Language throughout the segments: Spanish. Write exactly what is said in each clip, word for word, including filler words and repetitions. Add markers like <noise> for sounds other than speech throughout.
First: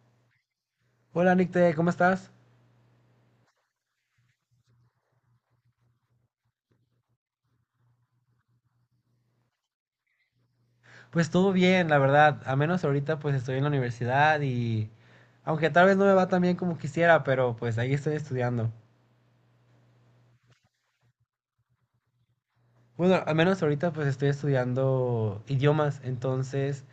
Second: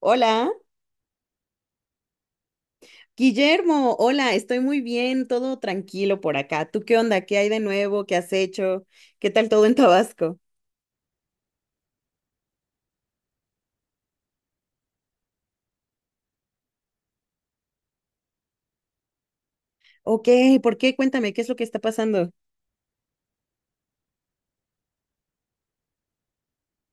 Hola, Hola Nicte, ¿cómo estás? Guillermo, hola, estoy muy bien, todo tranquilo por acá. ¿Tú qué onda? ¿Qué hay de nuevo? ¿Qué has hecho? ¿Qué tal todo en Tabasco? Pues todo bien, la verdad. A menos ahorita pues estoy en la universidad y aunque tal vez no me va tan bien como quisiera, pero pues ahí estoy estudiando. Ok, ¿por qué? Cuéntame, ¿qué es lo que está pasando? Bueno, al menos ahorita pues estoy estudiando idiomas, entonces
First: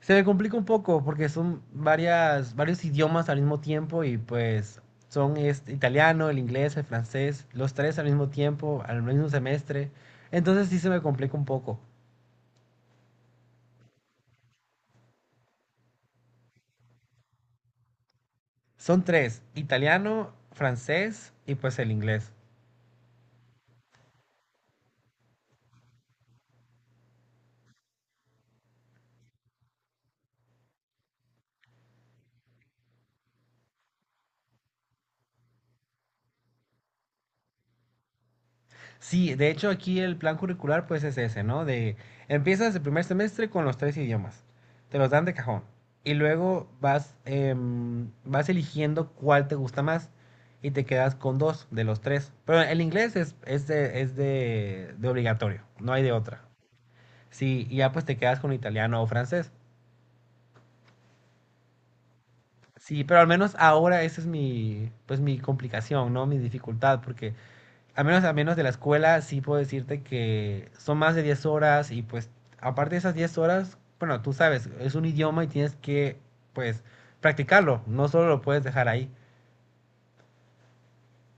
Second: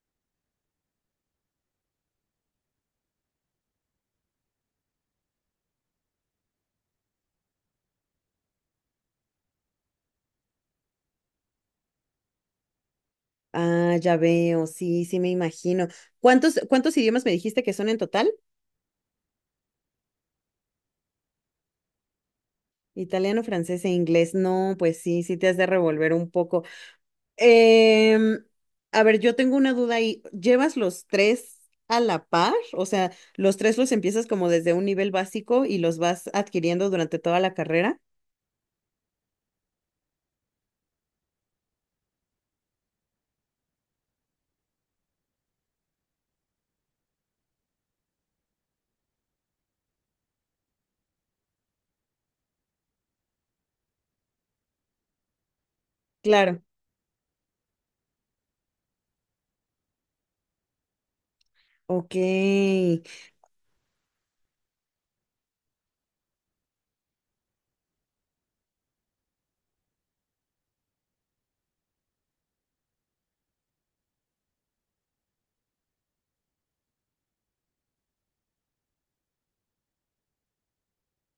se me complica un poco porque son varias varios idiomas al mismo tiempo y pues son este, italiano, el inglés, el francés, los tres al mismo tiempo, al mismo semestre. Entonces sí se me complica un poco. Ah, ya veo, sí, sí me imagino. ¿Cuántos, cuántos idiomas me dijiste que son en total? Son tres, italiano, francés y pues el inglés. Italiano, francés e inglés. No, pues sí, sí te has de revolver un poco. Em, a ver, yo tengo una duda ahí. ¿Llevas los tres a la par? O sea, ¿los tres los empiezas como desde un nivel básico y los vas adquiriendo durante toda la carrera? Sí, de hecho aquí el plan curricular pues es ese, ¿no? De empiezas el primer semestre con los tres idiomas, te los dan de cajón y luego vas, em, vas eligiendo cuál te gusta más y te quedas con dos de los tres. Pero el inglés es, es, de, es de, de obligatorio, no hay de otra. Claro. Sí, y ya pues te quedas con italiano o francés. Ok, Sí, pero al menos ahora esa es mi, pues mi complicación, ¿no? Mi dificultad, porque Al menos, al menos de la escuela, sí puedo decirte que son más de diez horas y pues aparte de esas diez horas, bueno, tú sabes, es un idioma y tienes que pues practicarlo, no solo lo puedes dejar ahí.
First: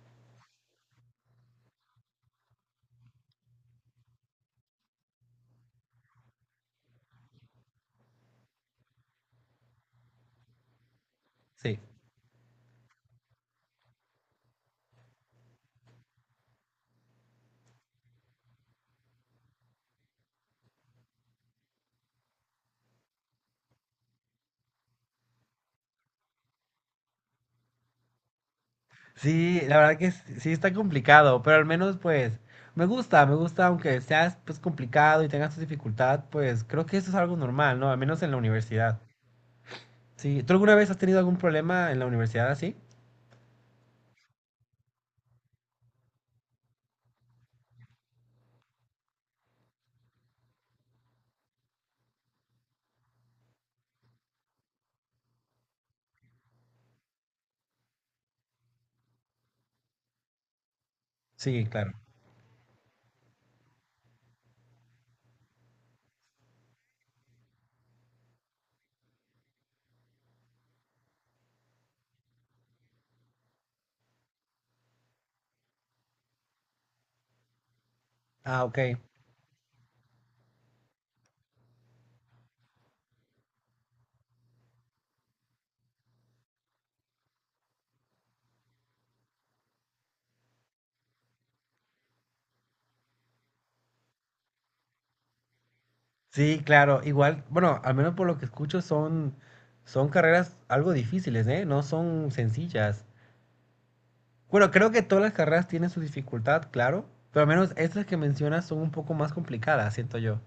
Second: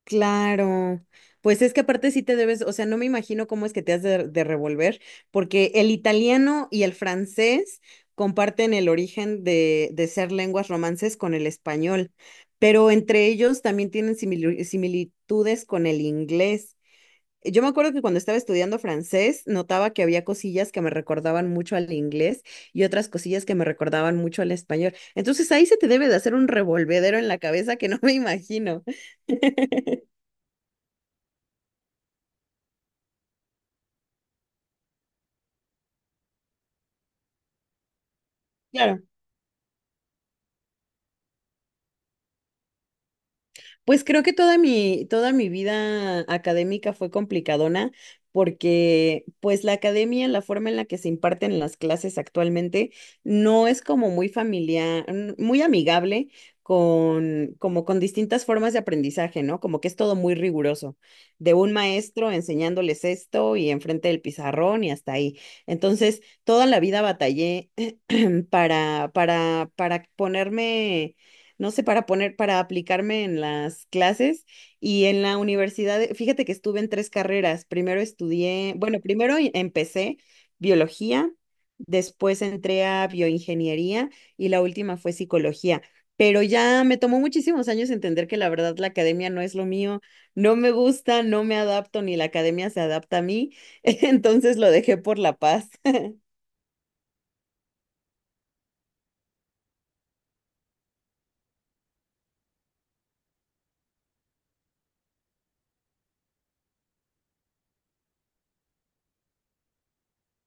claro. Pues es que aparte sí te debes, o sea, no me imagino cómo es que te has de, de revolver, porque el italiano y el francés comparten el origen de, de ser lenguas romances con el Sí. español, pero entre ellos también tienen simili- similitudes con el inglés. Eh, Yo me acuerdo que cuando estaba estudiando francés, notaba que había cosillas que me recordaban mucho al inglés y otras cosillas que me recordaban mucho al español. Entonces ahí se te debe de hacer un revolvedero en la cabeza que no me imagino. Sí, la verdad que s- sí está complicado, pero al menos pues me gusta, me gusta aunque seas pues complicado y tengas tu dificultad, pues creo que eso es algo normal, ¿no? Al menos en la universidad. Claro. Sí, ¿tú alguna vez has tenido algún problema en la universidad así? Pues creo que toda mi, toda mi vida académica fue complicadona porque pues la academia, la forma en la que se imparten las clases actualmente no es como muy familiar, n- muy amigable con, como con distintas formas de aprendizaje, ¿no? Como que es todo muy riguroso, de Sí, un claro. maestro enseñándoles esto y enfrente del pizarrón y hasta ahí. Entonces, toda la vida batallé <clears throat> para, para, para ponerme, no sé, para poner, para aplicarme en las clases y en la universidad, eh, fíjate que estuve en tres carreras. Primero Ah, estudié, ok. bueno, primero em- empecé biología, después entré a bioingeniería y la última fue psicología. Pero ya me tomó muchísimos años entender que la verdad la academia no es lo mío, no me gusta, no me adapto, ni la academia se adapta a mí, <laughs> entonces lo dejé por la paz. Sí, claro, igual, bueno, al menos por lo que escucho son, son carreras algo difíciles, ¿eh? No son sencillas. Bueno, creo que todas las carreras tienen su dificultad, claro, pero al menos estas que mencionas son un poco más complicadas, siento yo.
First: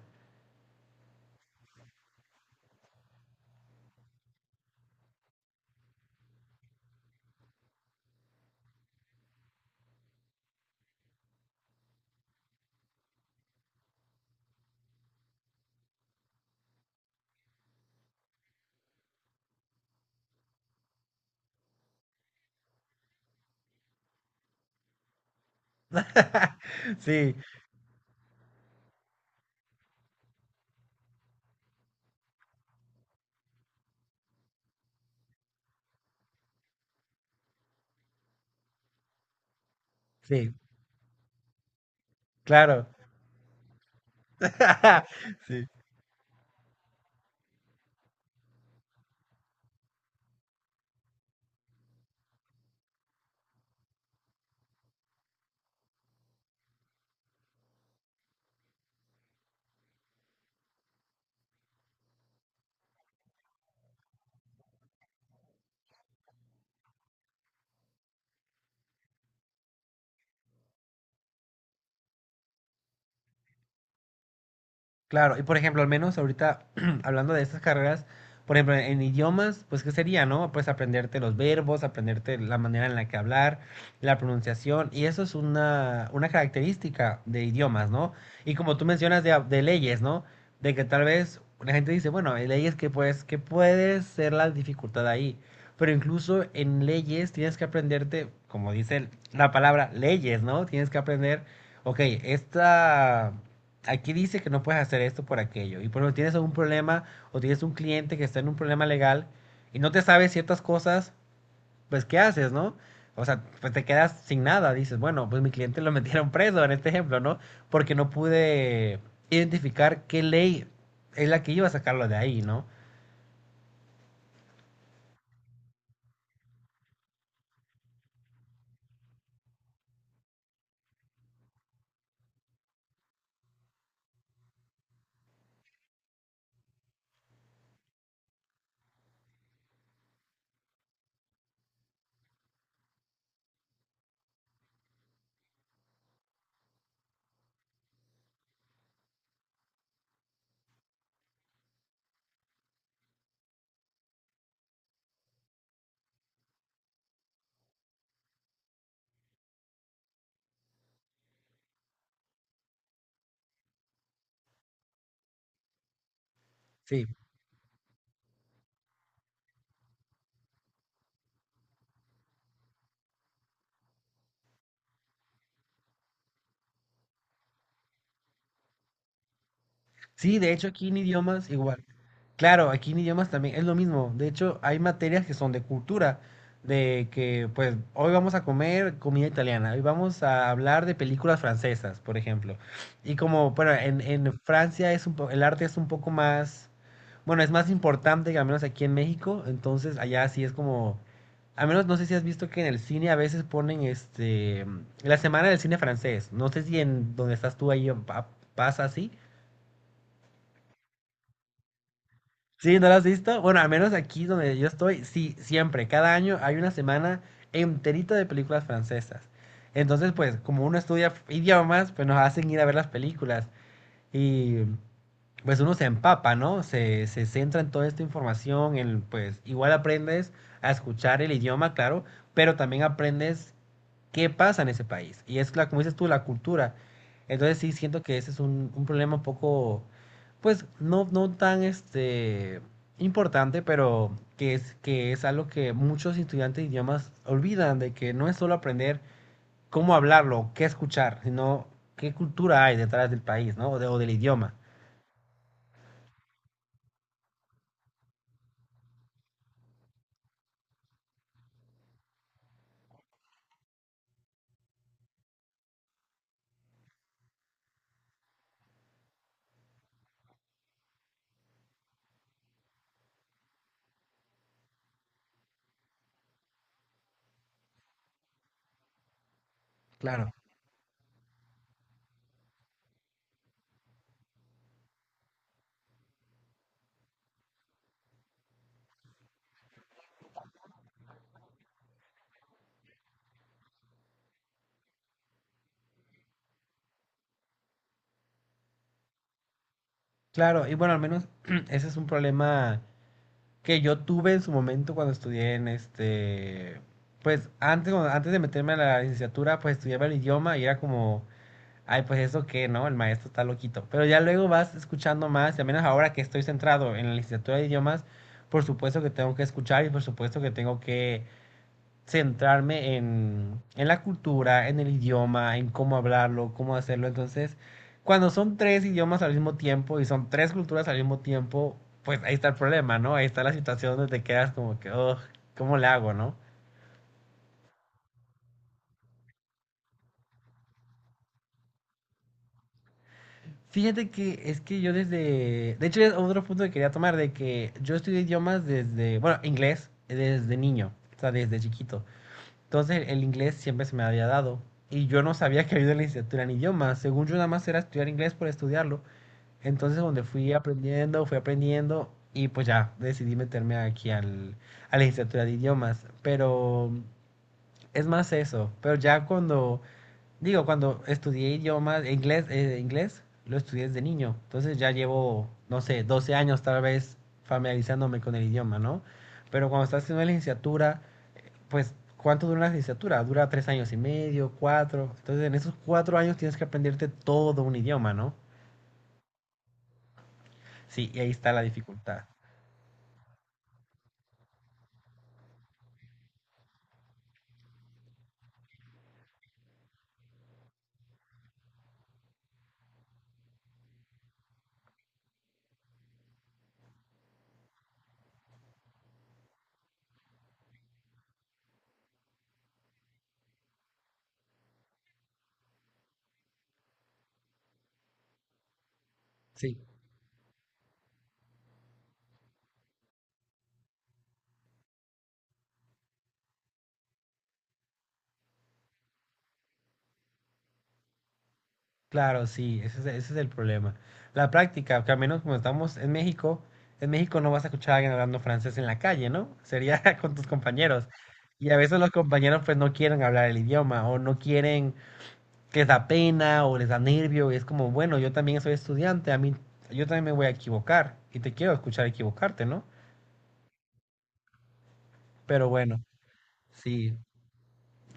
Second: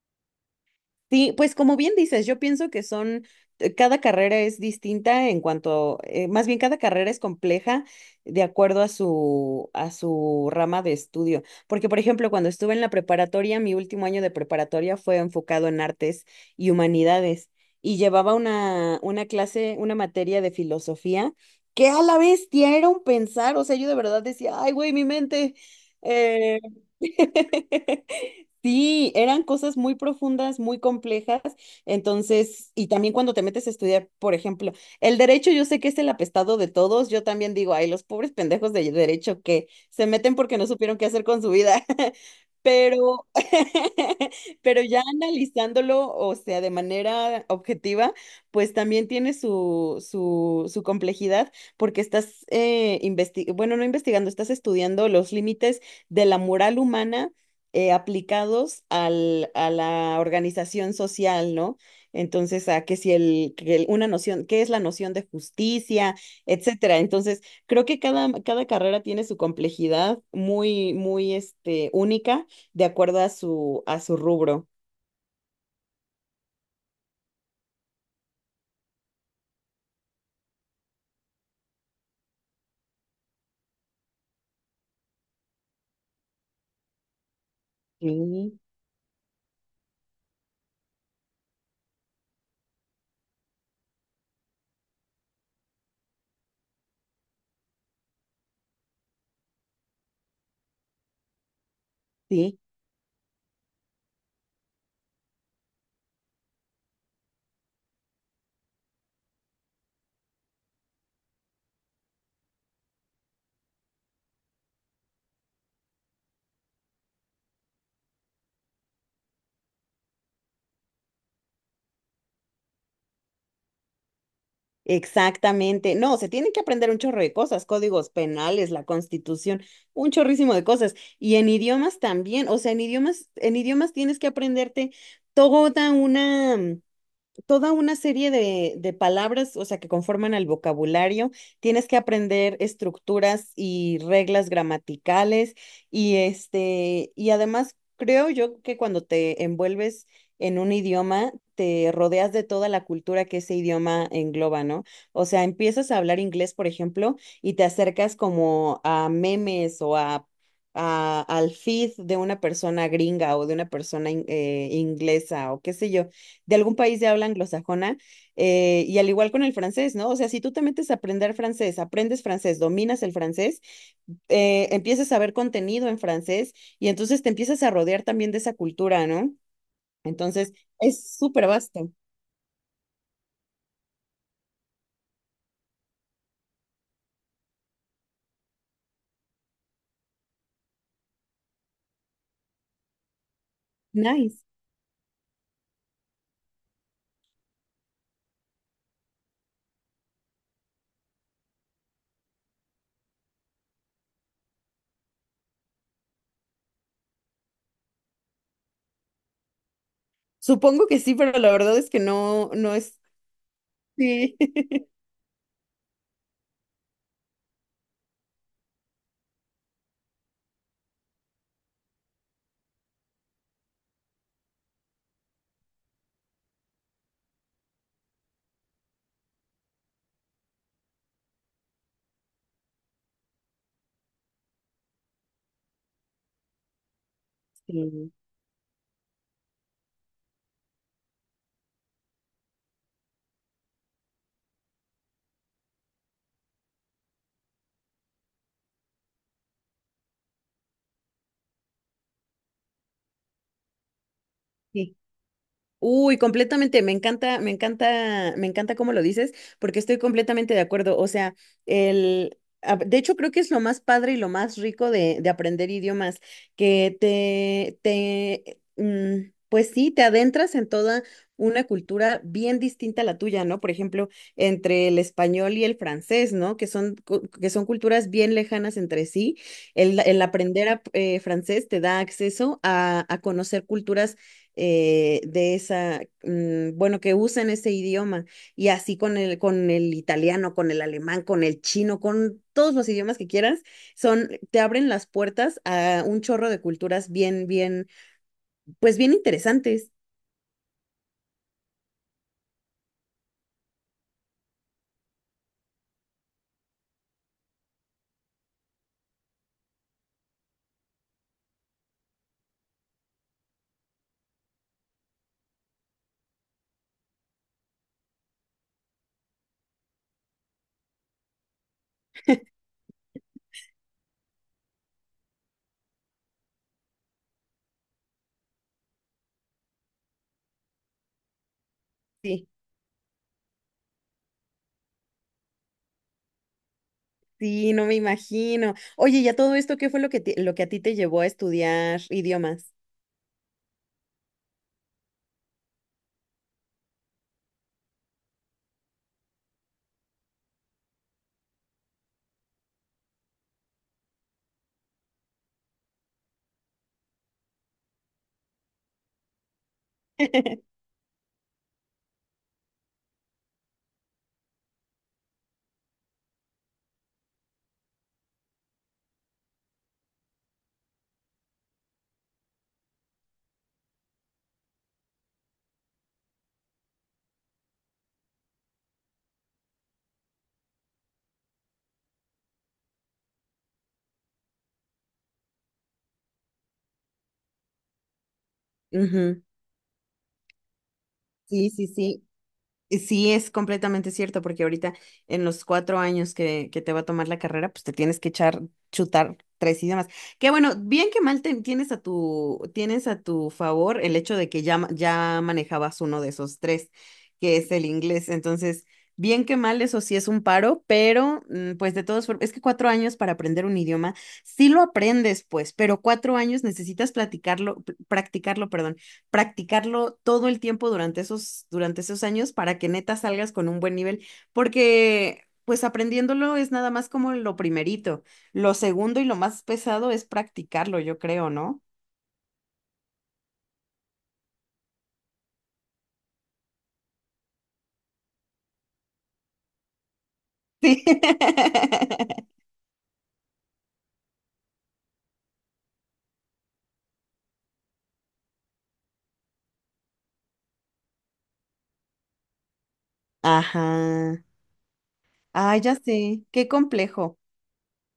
Sí, pues como bien dices, yo pienso que son, eh, cada carrera es distinta en cuanto, eh, más bien cada carrera es compleja de acuerdo a su, a su rama de estudio. Porque, por ejemplo, cuando estuve en la preparatoria, mi último año de preparatoria fue enfocado en artes y humanidades y llevaba una, una clase, una materia de filosofía que a la bestia era un pensar, o sea, yo de verdad decía, ay, güey, mi mente. <laughs> eh, Sí, <laughs> Sí, eran cosas muy profundas, muy complejas. Entonces, y también cuando te metes a estudiar, por ejemplo, el derecho, yo sé que es el apestado de todos. Yo también digo, ay, los pobres pendejos de derecho que se meten sí, porque no supieron qué hacer con su vida. <laughs> claro. Pero, <laughs> pero ya <laughs> Sí. analizándolo, o sea, de manera objetiva, pues también tiene su, su, su complejidad porque estás, eh, investi- bueno, no investigando, estás estudiando los límites de la moral humana eh, aplicados al, a la organización social, ¿no? Entonces, a que si el, que el- una noción, ¿qué es la noción de justicia, etcétera? Entonces, creo que cada, cada carrera tiene su complejidad muy, muy, este, única de acuerdo a su, a su rubro. Claro, y por ejemplo, al menos ahorita <clears throat> hablando de estas carreras, por ejemplo, en idiomas, pues ¿qué sería, no? Pues aprenderte los verbos, aprenderte la manera en la que hablar, la pronunciación, y eso es una, una característica de idiomas, ¿no? Y Sí, como tú mencionas de, de leyes, ¿no? De que tal vez la gente dice, bueno, hay leyes que pues, que puede ser la dificultad ahí, pero incluso en leyes tienes que aprenderte, como dice el- la palabra, leyes, ¿no? Tienes que aprender, ok, sí. esta aquí dice que no puedes hacer esto por aquello. Y por ejemplo, tienes algún problema o tienes un cliente que está en un problema legal y no te sabe ciertas cosas, pues ¿qué haces, no? O sea, pues te quedas sin nada. Dices, bueno, pues mi cliente lo <laughs> metieron preso en este ejemplo, ¿no? Porque no pude identificar qué ley es la que iba a sacarlo de ahí, ¿no? Exactamente. No, se tienen que aprender un chorro de cosas, códigos penales, la constitución, un chorrísimo de cosas. Y en idiomas también, o sea, en idiomas, en idiomas tienes que aprenderte toda una, toda una serie de, de palabras, o sea, que conforman el vocabulario. Tienes que aprender estructuras y reglas gramaticales y este, y además creo yo que cuando te envuelves en un idioma, te rodeas de toda la cultura que ese idioma engloba, ¿no? O sea, empiezas a hablar inglés, por ejemplo, y te acercas como a memes o a a- al feed de una persona gringa o de una persona in- eh, inglesa o qué sé yo de algún país Sí, de habla anglosajona, eh, y al igual con el francés, ¿no? O sea, si tú te metes a aprender francés, aprendes francés, dominas el francés, eh, empiezas a ver contenido en francés y entonces te empiezas a rodear también de esa cultura, ¿no? Sí, de Entonces, hecho aquí en es súper idiomas igual. vasto. Claro, aquí en idiomas también es lo mismo. De hecho, hay materias que son de cultura, de que pues hoy vamos a comer comida italiana, hoy vamos a hablar de películas francesas, por ejemplo. Y como, bueno, en, en Nice. Francia es un po- el arte es un poco más, bueno, es más importante que al menos aquí en México, entonces allá sí es como, al menos no sé si has visto que en el cine a veces ponen este, la semana del cine francés. No sé si en donde estás tú ahí pa- pasa así. Supongo que sí, pero la verdad es que no, no Sí, ¿no lo es... has visto? Bueno, al menos aquí Sí. donde yo <laughs> estoy, sí, siempre, cada año hay una semana enterita de películas francesas. Entonces, pues, como uno estudia idiomas, pues nos hacen ir a ver las películas. Y pues uno se empapa, ¿no? Se, se centra en toda esta información, en, pues igual aprendes a escuchar el idioma, claro, pero también aprendes qué pasa en ese país. Y es, la, como dices tú, la cultura. Entonces sí siento Sí, que ese es un, un problema un poco, pues no, no tan este, importante, pero que es, que es algo que muchos estudiantes de idiomas olvidan, de que no es solo aprender cómo hablarlo, qué escuchar, sino qué cultura hay detrás del país, ¿no? O, de- o del idioma. sí. Uy, completamente, me encanta, me encanta, me encanta cómo lo dices, porque estoy completamente de acuerdo. O sea, el, a- de hecho creo que es lo más padre y lo más rico de, de aprender idiomas, que te, te, mm, pues sí, te adentras en toda una cultura bien distinta a la tuya, ¿no? Por ejemplo, entre el español y el francés, ¿no? Que son, cu- que son culturas bien lejanas entre sí. El, el Claro. aprender a- eh, francés te da acceso a, a conocer culturas eh, de esa, mm, bueno, que usen ese idioma. Y así con el, con el italiano, con el alemán, con el chino, con todos los idiomas que quieras, son, te abren las puertas a un chorro de culturas bien, bien, pues bien interesantes. Claro, y bueno, al menos <clears throat> ese es un problema que yo tuve en su momento cuando estudié en este, pues antes, cuando- antes de meterme a la licenciatura, pues estudiaba el idioma y era como, ay, pues eso qué, ¿no? El maestro está loquito. Pero ya luego vas escuchando más, y al menos ahora que estoy centrado en la licenciatura de idiomas, por supuesto que tengo que escuchar y por supuesto que tengo que centrarme en, en la cultura, en el idioma, en cómo hablarlo, cómo hacerlo. Entonces, cuando son tres idiomas al mismo tiempo y son tres culturas al mismo tiempo, pues ahí Sí, está el problema, ¿no? Ahí está la situación donde te quedas como que, "Ugh, ¿cómo le hago, no? sí, no me imagino. Oye, ¿y a todo esto qué fue lo que, te- lo que a ti te llevó a estudiar idiomas? Fíjate que es que yo desde, de hecho es otro punto que quería tomar, de que yo estudié idiomas desde, bueno, inglés desde niño, o sea, desde chiquito. Entonces el inglés siempre se me había dado y yo no sabía que había una licenciatura en idiomas. Según yo nada más era estudiar inglés por estudiarlo. Entonces, donde fui <laughs> aprendiendo, fui aprendiendo y pues ya decidí meterme aquí al, a la licenciatura de idiomas. Pero es más eso. Pero ya cuando, digo, cuando estudié idiomas, inglés, eh, inglés, lo estudié desde niño. Entonces ya llevo, no sé, doce años tal vez familiarizándome con el idioma, ¿no? Pero cuando estás haciendo la licenciatura, pues, ¿cuánto dura una licenciatura? Dura tres años y medio, cuatro. Entonces, en esos cuatro años tienes que aprenderte todo un idioma, ¿no? Ujú. Sí, y ahí está la Sí, sí, dificultad. sí. Y sí, es completamente cierto, porque ahorita en los cuatro años que, que te va a tomar la carrera, pues te tienes que echar, chutar tres idiomas. Que bueno, bien que mal te- tienes a tu, tienes a tu favor el hecho de que ya, ma- ya manejabas uno de esos tres, que es el inglés. Entonces, bien que mal, eso sí es un paro, pero mm, pues de todos, es que cuatro años para aprender un idioma, sí lo aprendes, pues, pero cuatro años necesitas platicarlo, pr- practicarlo, perdón, Sí, practicarlo todo el tiempo durante esos, durante esos años para que neta salgas con un buen nivel, porque pues aprendiéndolo es nada más como lo primerito. Lo segundo y lo más pesado es practicarlo, yo creo, ¿no? claro, sí, ese es, ese es el problema. La práctica, que al menos como estamos en México, en México no vas a escuchar a alguien hablando francés en la calle, ¿no? Sería <laughs> con tus <laughs> compañeros. Sí. Y a veces los compañeros pues no quieren hablar el idioma o no quieren, que les da pena o les da nervio y es como, bueno, yo también soy estudiante, a mí yo también me voy a equivocar y te quiero escuchar equivocarte, ¿no? Ajá. Pero Ay, ya bueno, sé, qué sí, complejo.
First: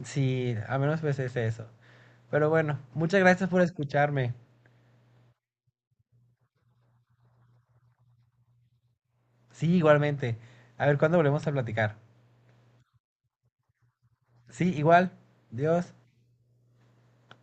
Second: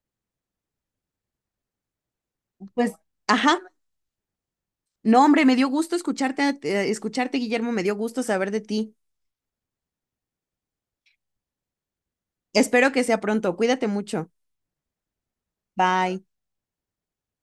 sí, al menos pues es eso. Pero bueno, Pues, muchas gracias ajá. por escucharme. No, hombre, me dio gusto escucharte, eh, escucharte, Guillermo, me dio gusto saber de ti. Sí, igualmente. A ver, ¿cuándo volvemos a platicar? Espero que sea pronto. Cuídate mucho. Sí, igual. Dios. Bye.